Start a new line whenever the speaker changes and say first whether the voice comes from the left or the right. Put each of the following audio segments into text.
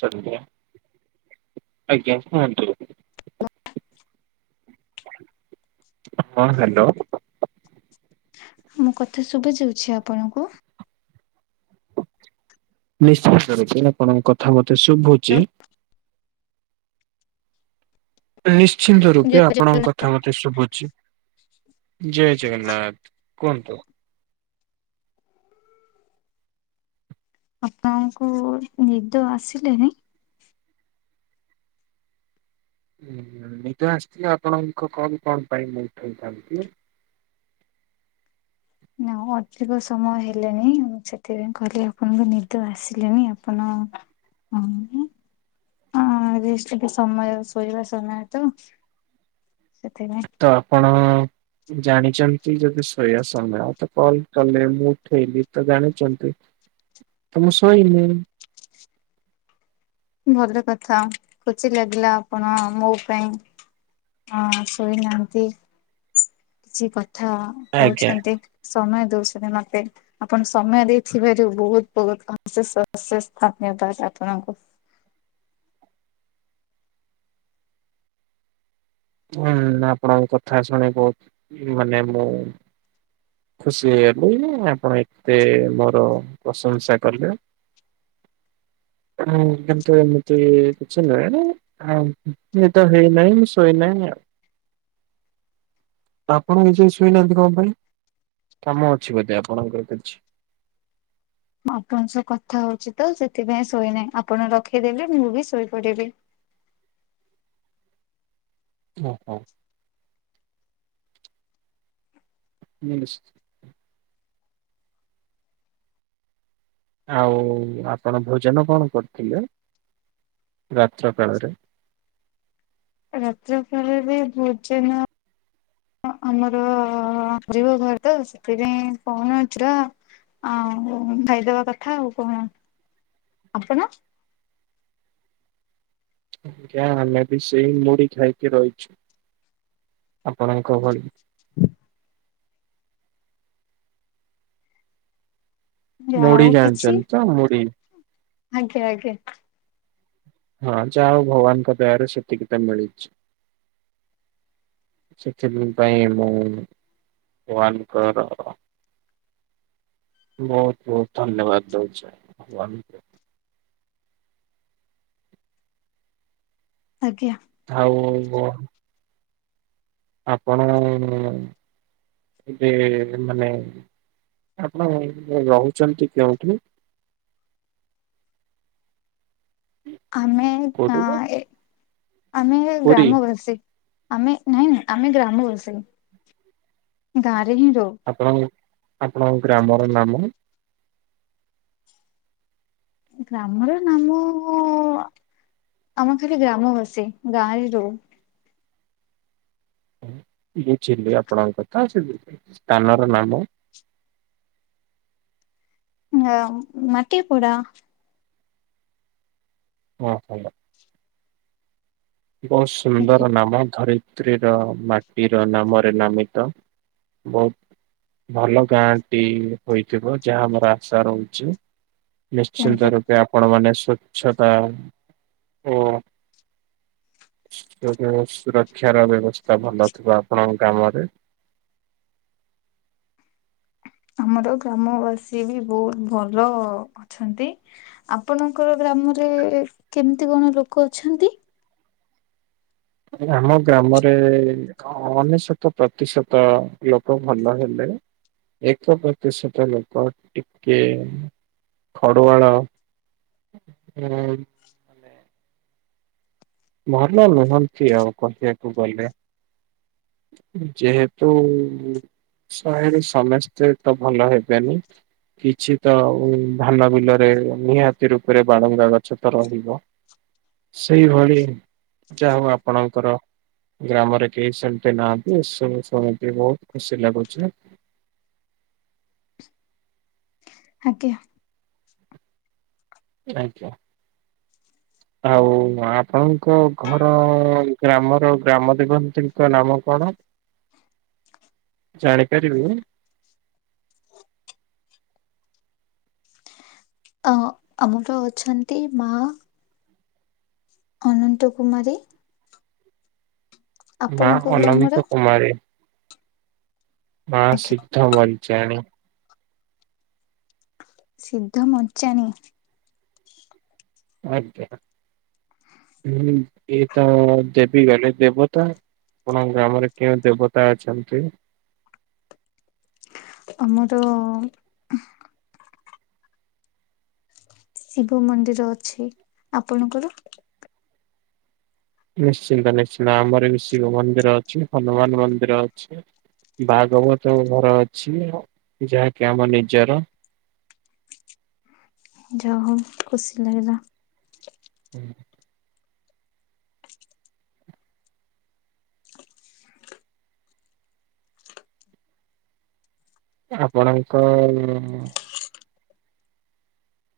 right: [unintelligible] ଆଜ୍ଞା କୁହନ୍ତୁ।
left: [inaudible]
right: ହଁ ହ୍ୟାଲୋ।
left: ମୁଁ କଥା ଶୁଭା ଯାଉଛି ଆପଣଙ୍କୁ।
right: ନିଶ୍ଚିତ ରୂପେ ଆପଣଙ୍କ କଥା ମତେ ଶୁଭୁଛି। ନିଶ୍ଚିନ୍ତ ରୂପେ ଆପଣଙ୍କ କଥା ମତେ ଶୁଭୁଛି, ଜୟ ଜଗନ୍ନାଥ କୁହନ୍ତୁ।
left: ଆପଣଙ୍କୁ ନିଦ ଆସିଲେଣି।
right: ନିଦ ଆସିଥିଲେ ଆପଣଙ୍କ କଲ ମୁଁ କଣ ପାଇଁ ମୁଁ ଉଠାଇଥାନ୍ତି।
left: ନା ଅଧିକ ସମୟ ହେଲାଣିି, ମୁଁ ସେଥିପାଇଁ କହିଲି ଆପଣଙ୍କୁ ନିଦ ଆସିଲାଣି ଆପଣ ହଁ ରେଷ୍ଟ ନେବା ସମୟ ଶୋଇବା ସମୟ ତ। ସେଥିପାଇଁ
right: ତ ଆପଣ ଜାଣିଛନ୍ତି ଯଦି ଶୋଇବା ସମୟ ତ କଲ କଲେ ମୁଁ ଉଠେଇଲି ତ ଜାଣିଛନ୍ତି। ତ ମୁଁ ସୋଇନି।
left: ଭଲ କଥା ଖୁସି ଲାଗିଲା ଆପଣ ମୋ ପାଇଁ ହଁ ଶୋଇନାହାନ୍ତି। କିଛି କଥା
right: ଆଜ୍ଞା
left: କହୁଛନ୍ତି ସମୟ ଦଉଛନ୍ତି ମତେ। ଆପଣ ସମୟ ଦେଇଥିବାରୁ ବହୁତ ବହୁତ ଅଶେଷ ଅଶେଷ ଧନ୍ୟବାଦ ଆପଣଙ୍କୁ।
right: ହୁଁ ଆପଣଙ୍କ କଥା ଶୁଣି ବହୁତ ମାନେ ମୁଁ ଖୁସି ହେଇଗଲି, ଆପଣ ଏତେ ମୋର ପ୍ରଶଂସା କଲେ, ମୁଁ କିନ୍ତୁ ଏମିତି କିଛି ନୁହେଁ। ଆଉ ନିଦ ହେଇନାହିଁ ମୁଁ ଶୋଇନାହିଁ ଆଉ। ତ ଆପଣ ଏଯାଏଁ ଶୋଇନାହାନ୍ତି କଣ ପାଇଁ। କାମ ଅଛି ବୋଧେ ଆପଣଙ୍କର କିଛି।
left: ଆପଣଙ୍କ ସହ କଥା ହଉଛି ତ ସେଥିପାଇଁ ଶୋଇନାହିଁ ଆପଣ ରଖିଦେଲେ ମୁଁ ବି ଶୋଇ ପଡ଼ିବି।
right: ହଉ ହଉ। ହୁଁ ନିଶ୍ଚ୍ ଆଉ ଆପଣ ଭୋଜନ କଣ କରିଥିଲେ ରାତ୍ର କାଳରେ।
left: ରାତ୍ର କାଳରେ ଭୋଜନ ହଁ ଆମର [unintelligible] [unintelligible] [unintelligible] ତ ସେଥିପାଇଁ [unintelligible] ଆଉ ଖାଇଦବା କଥା ଆଉ କଣ, ଆପଣ।
right: ଯାହା ହେଲେ ବି ସେଇ ମୁଢ଼ି ଖାଇକି ରହିଛୁ ଆପଣଙ୍କ ଭଳି। ମୁଢ଼ି
left: ଆଉ କିଛି
right: ଜାଣିଛନ୍ତି ତ ମୁଢ଼ି।
left: ଆଜ୍ଞା ଆଜ୍ଞା।
right: ହଁ ଯାହା ହଉ ଭଗବାନଙ୍କ ଦୟାରୁ ସେତିକି ତ ମିଳିଛି। ସେଥିପାଇଁ ମୁଁ ଭଗବାନଙ୍କର ବହୁତ ବହୁତ ଧନ୍ୟବାଦ ଦଉଛି ଭଗବାନଙ୍କୁ।
left: ଆଜ୍ଞା।
right: ଆଉ ଗ ଆପଣ ଯେ ମାନେ ଆପଣ ରହୁଛନ୍ତି କେଉଁଠି।
left: ଆମେ
right: କୋଉଠି ବା
left: ଅଂ ଏଁ ଆମେ
right: ପୁରୀ
left: ଗ୍ରାମବାସୀ। ଆମେ ନାଇଁ ନାଇଁ ଆମେ ଗ୍ରାମ ବାସି ଗାଁ ରେ ହିଁ ରହୁ।
right: ଆପଣ ଆପଣଙ୍କ ଗ୍ରାମର ନାମ।
left: ଗ୍ରାମର ନାମ ଆମର ଖାଲି ଗ୍ରାମ ବାସି ଗାଁରେ ରହୁ।
right: ବୁଝିଲି ଆପଣଙ୍କ କଥା ସେ ସ୍ଥାନ ର ନାମ।
left: ହଁ ମାଟିପୁର।
right: ହଁ ଭଲ। ବହୁତ ସୁନ୍ଦର ନାମ ଧରିତ୍ ଧରିତ୍ରୀ ମାଟିର ନାମରେ ନାମିତ। ବହୁତ ଭଲ ଗାଁଟି ହୋଇଥିବ ଯାହା ଆମର ଆଶା ରହୁଛି। ନିଶ୍ଚିନ୍ତ
left: ଆଜ୍ଞା
right: ରୂପେ ଆପଣ ମାନେ ସ୍ଵଚ୍ଛତା ଓ [unintelligible] ସୁରକ୍ଷାର ବ୍ୟବସ୍ଥା ଭଲ ଥିବ ଆପଣଙ୍କ ଗ୍ରାମରେ।
left: ଆମର ଗ୍ରାମବାସୀ ବି ବହୁତ ଭଲ ଅଛନ୍ତି। ଆପଣଙ୍କର ଗ୍ରାମରେ କେମିତି କଣ ଲୋକ ଅଛନ୍ତି?
right: ଆମ ଗ୍ରାମରେ ହଁ ଅନେଶତ ପ୍ରତିଶତ ଲୋକ ଭଲ ହେଲେ। ଏକ ପ୍ରତିଶତ ଲୋକ ଟିକେ ଖଡ଼ୁଆଳ, ହୁଁ। [unintelligible] କହିବାକୁ ଗଲେ। ଯେହେତୁ ଶହେରୁ ସମସ୍ତେ ତ ଭଲ ହେବେନି। କିଛି ତ ଆଉ ଧାନ ବିଲରେ ନିହାତି ରୂପରେ ବାଳୁଙ୍ଗା ଗଛ ତ ରହିବ। ସେଇଭଳି ଯାହା ହେଉ ଆପଣଙ୍କର ଗ୍ରାମରେ କେହି ସେମ ତି ନାହାଁନ୍ତି, ସେ ଶୁଣିକି ବହୁତ ଖୁସି ଲାଗୁଛି।
left: ଆଜ୍ଞା।
right: ଆଜ୍ଞା। ଆଉ ଆପଣଙ୍କ ଘର ଗ୍ରାମର ଗ୍ରାମ ଦେବତୀଙ୍କ ନାମ କଣ? ଜାଣି ପାରିବୁ?
left: ଅ ଆମର ଅଛନ୍ତି, ମା ଅନନ୍ତ କୁମାରୀ
right: ମା
left: ଆପଣଙ୍କ ଗ୍ରାମର
right: ଅନନ୍ତ କୁମାରୀ ମା
left: ଆଜ୍ଞା
right: ସିଦ୍ଧ ବଞ୍ଚାଣି
left: ସିଦ୍ଧ ମଞ୍ଚାଣି
right: ଆଜ୍ଞା, ହୁଁ ଏଇ ତ ଦେବି ଗଲେ ଦେବ ତା ଆପଣଙ୍କ ଗ୍ରାମରେ କେଉଁ ଦେବତା ଅଛନ୍ତି?
left: ଆମର ଶିବ ମନ୍ଦିର ଅଛି, ଆପଣଙ୍କର?
right: ନିଶ୍ଚିନ୍ତ ନିଶ୍ଚିନ୍ତ ଆମର ବି ଶିବ ମନ୍ଦିର ଅଛି, ହନୁମାନ ମନ୍ଦିର ଅଛି। ଭାଗବତ ଘର ଅଛି ଯାହାକି ଆମ ନିଜର।
left: ଯା ହଉ ଖୁସି ଲାଗିଲା।
right: ହୁଁ ଆପଣଙ୍କ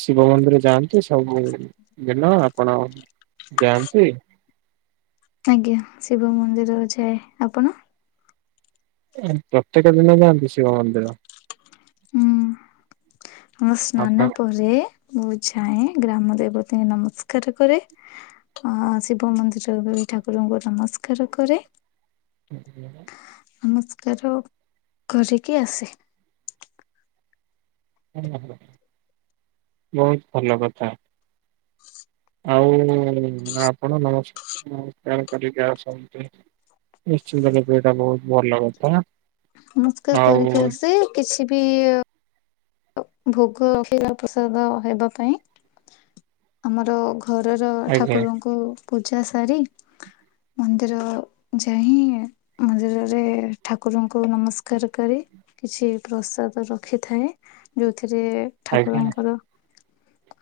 right: ଶିବ ମନ୍ଦିର ଯାଆନ୍ତୁ ସବୁ ଦିନ ଆପଣ ଯାଆନ୍ତି?
left: ଆଜ୍ଞା, ଶିବ ମନ୍ଦିର ଅଛି, ଆପଣ
right: ପ୍ରତ୍ୟେକ ଦିନ ଯାଆନ୍ତି ଶିବ ମନ୍ଦିର?
left: ମୁଁ ସ୍ନାନ
right: ଆପଣ
left: ପରେ ମୁଁ ଯାଏ ଗ୍ରାମ ଦେବତୀଙ୍କୁ ନମସ୍କାର କରେ। ଅ ଶିବ ମନ୍ଦିର ଠାକୁରଙ୍କୁ ନମସ୍କାର କରେ।
right: ଆୁଁ
left: ନମସ୍କାର କରିକି ଆସେ।
right: ବହୁତ ଭଲ କଥା। ଆଉ ଆପଣ ନମସ୍କାର କରିକି ଆସଛନ୍ତି। [unintelligible] ବହୁତ ଭଲ କଥା।
left: ନମସ୍କାର
right: ଆଉ
left: କରିକି ଆସେ, କିଛି ବି ଭୋଗ [unintelligible] ପ୍ରସାଦ ହେବା ପାଇଁ। ଆମର ଘରର
right: ଆଜ୍ଞା
left: ଠାକୁରଙ୍କୁ ପୂଜା ସାରି ମନ୍ଦିର ଯାଇଁ ମନ୍ଦିରରେ ଠାକୁରଙ୍କୁ ନମସ୍କାର କରି କିଛି ପ୍ରସାଦ ରଖିଥାଏ ଯୋଉଥିରେ
right: ଆଜ୍ଞା
left: ଠାକୁରଙ୍କର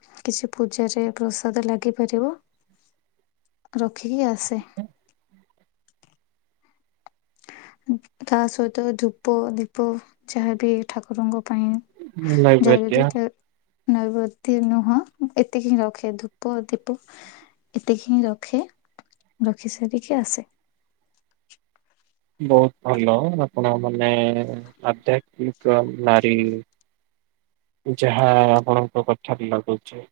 left: କିଛି ପୂଜାରେ ପ୍ରସାଦ ଲାଗିପାରିବ ରଖିକି ଆସେ। ତା ସହିତ ଧୂପ ଦୀପ ଯାହାବି ଠାକୁରଙ୍କ ପାଇଁ
right: ନୈବେଦ୍ୟ
left: ଜରୁରୀ ତ ନୈବଦୀ ନୁହଁ ଏତିକି ହିଁ ରଖେ ଧୂପ ଦୀପ। ଏତିକି ହିଁ ରଖେ ରଖି ସାରିକି ଆସେ।
right: ବହୁତ ଭଲ ଆପଣ ମାନେ ଆଧ୍ୟାତ୍ମିକ ନାରୀ। ଯାହା ଆପଣଙ୍କ କଥାରେ ଲାଗୁଛି।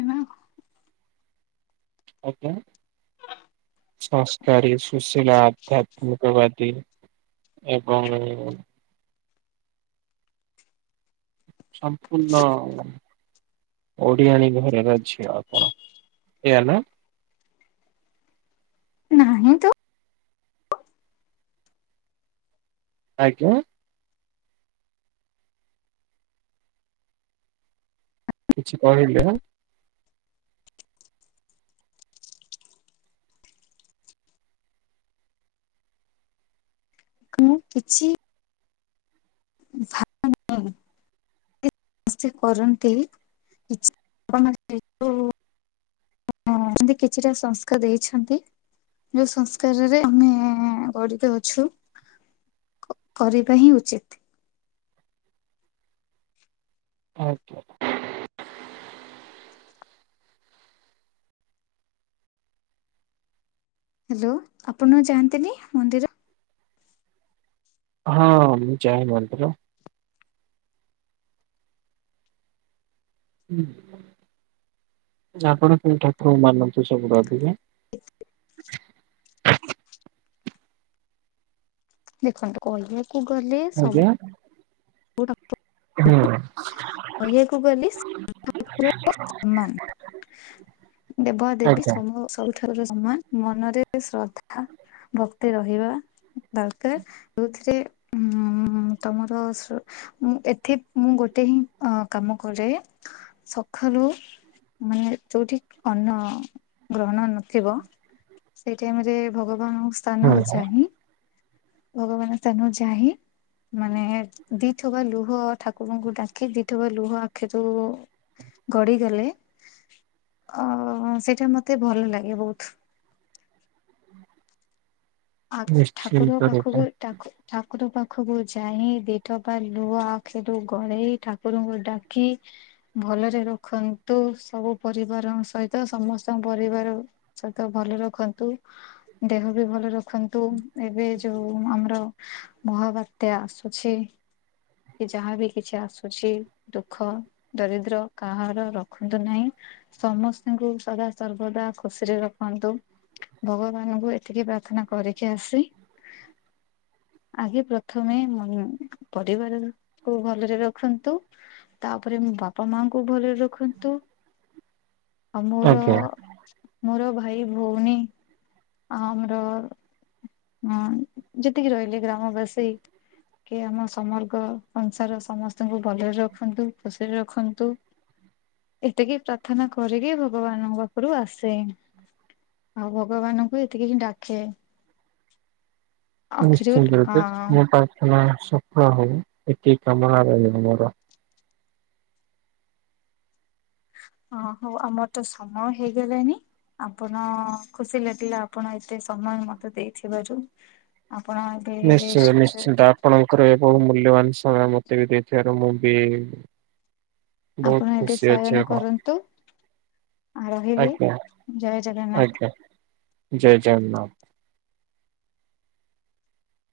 left: ଏ ନା
right: ଓ କେ ସଂସ୍କାରୀ ସୁଶୀଳା ଆଧ୍ୟାତ୍ମିକବାଦୀ ଏବଂ ସମ୍ପୂର୍ଣ୍ଣ ଓଡ଼ିଆଣୀ ଘରର ଝିଅ ଆପଣ ଏୟା ନା?
left: ନାହିଁ ତ
right: ଆଜ୍ଞା। କିଛି କହିଲେ?
left: ମୁଁ କିଛି ଭା ସେ କରନ୍ତି କିଛି [unintelligible] ହଁ ମିତି କିଛିଟା ସଂସ୍କା ଦେଇଛନ୍ତି। ଯୋଉ ସଂସ୍କାରରେ ଆମେ ଗଢ଼ିତ ଅଛୁ। କ କରିବା ହିଁ ଉଚିତ।
right: ଆଜ୍ଞା।
left: ହାଲୋ ଆପଣ ଯାଆନ୍ତିନି ମନ୍ଦିର?
right: ହଁ ମୁଁ ଚାହେଁ ମନ୍ତର ହୁଁ ଆପଣ କଉ ଠାକୁର ମାନନ୍ତୁ ସବୁଠୁ ଅଧିକା?
left: ଦେଖନ୍ତୁ କହିବାକୁ ଗଲେ ସ
right: ହଁ।
left: କହିବାକୁ ଗଲି [unintelligible] ସମାନ୍। ଦେବା ଦେବୀ
right: ଆଜ୍ଞା
left: ସବୁ ସବୁ ଠାକୁର ସମାନ ମନରେ ଶ୍ରଦ୍ଧା ଭକ୍ତି ରହିବା ଦରକାର୍ ଯଉଥିରେ ଉଁ ତମର ମୁଁ ଏଠି ମୁଁ ଗୋଟେ ହିଁ ଅଂ କାମ କରେ ସକାଲୁ ମାନେ ଯୋଉଠି ଅନ୍ନ ଗ୍ରହଣ ନଥିବ ସେଇ ଟାଇମ୍ ରେ ଭଗବାନ ସାନକୁ
right: ହୁଁ
left: ଚାହିଁ ଭଗବାନ ସାନୁ ଚାହିଁ ମାନେ ଦିଥୁବା ଲୁହ ଠାକୁରଙ୍କୁ ଡାକି ଦିଥୁବା ଲୁହ ଆଖିରୁ ଗଡିଗଲେ ଅ ସେଟା ମତେ ଭଲ ଲାଗେ ବହୁତ୍। ଆ
right: ନିଶ୍ଚିନ୍ତ
left: ଠାକୁରଙ୍କ
right: ରୂପେ
left: ପାଖକୁ ଠାକୁ ଠାକୁର ପାଖକୁ ଯାଇ ଦି ଠବା ଲୁହ ଆଖିରୁ ଗଳେଇ ଠାକୁରଙ୍କୁ ଡା କି ଭଲରେ ରଖନ୍ତୁ ସବୁ ପରିବାର ସହିତ ସମସ୍ତ ପରିବାର ସହିତ ଭଲ ରଖନ୍ତୁ, ଦେହ ବି ଭଲ ରଖନ୍ତୁ ଏବେ ଯୋଉ ଆମର ମହାବାତ୍ୟା ଆସୁଛି। କି ଯାହାବ କିଛି ଆସୁଛି ଦୁଃଖ ଦରିଦ୍ର କାହାର ରଖନ୍ତୁ ନାହିଁ। ସମସ୍ତଙ୍କୁ ସଦା ସର୍ବଦା ଖୁସିରେ ରଖନ୍ତୁ। ଭଗବାନଙ୍କୁ ଏତିକି ପ୍ରାର୍ଥନା କରିକି ଆସି
right: [inaudible]
left: ଆଗେ ପ୍ରଥମେ ପରିବାର କୁ ଭଲରେ ରଖନ୍ତୁ। ତାପରେ ମୋ ବାପା ମାଙ୍କୁ ଭଲରେ ରଖନ୍ତୁ। ଆଉ ମୋର
right: ଆଜ୍ଞା
left: ମୋର ଭାଇ ଭଉଣୀ ଆ ଆମର ହଁ ଯେତିକି ରହିଲେ ଗ୍ରାମବାସୀ କି ଆମ ସମର୍ଗ୍ର ସଂସାର ସମସ୍ତଙ୍କୁ ଭଲରେ ରଖନ୍ତୁ ଖୁସିରେ ରଖନ୍ତୁ।
right: [inaudible]
left: ଏତିକି ପ୍ରାର୍ଥନା କରିକି ଭଗବାନଙ୍କ ପାଖରୁ ଆସେ। ଆଉ ଭଗବାନଙ୍କୁ ଏତିକି ହିଁ ଡାକେ। ଆଖିରୁ
right: ନିଶ୍ଚିନ୍ତ ରୂପେ
left: ଅ
right: ତୁମ ପ୍ରାର୍ଥନା ସଫଳ ହଉ ଏତିକି କାମନା ରହିବ ମୋର।
left: ଓ ହଉ ଆମର ତ ସମୟ ହେଇଗଲାଣିି। ଆପଣ ଖୁସି ଲାଗିଲା ଆପଣ ଏତେ ସମୟ ମତେ ଦେଇଥିବାରୁ। ଆପଣ ଏବେ
right: ନିଶ୍ଚିନ୍ତ
left: ରେଷ୍ଟ
right: ନିଶ୍ଚିନ୍ତ ଆପଣଙ୍କର ବହୁ ମୂଲ୍ୟବାନ ସମୟ ମତେ ବି ଦେଇଥିବାରୁ ମୁଁ ବି ବହୁତ
left: ଆପଣ ଏବେ
right: ଖୁସି ଅଛି
left: ସୟନ
right: ଏବଂ
left: କରନ୍ତୁ। ଆଉ ରହିଲି
right: ଆଜ୍ଞା
left: ଜୟ ଜଗନ୍ନାଥ।
right: ଆଜ୍ଞା ଜୟ ଜଗନ୍ନାଥ।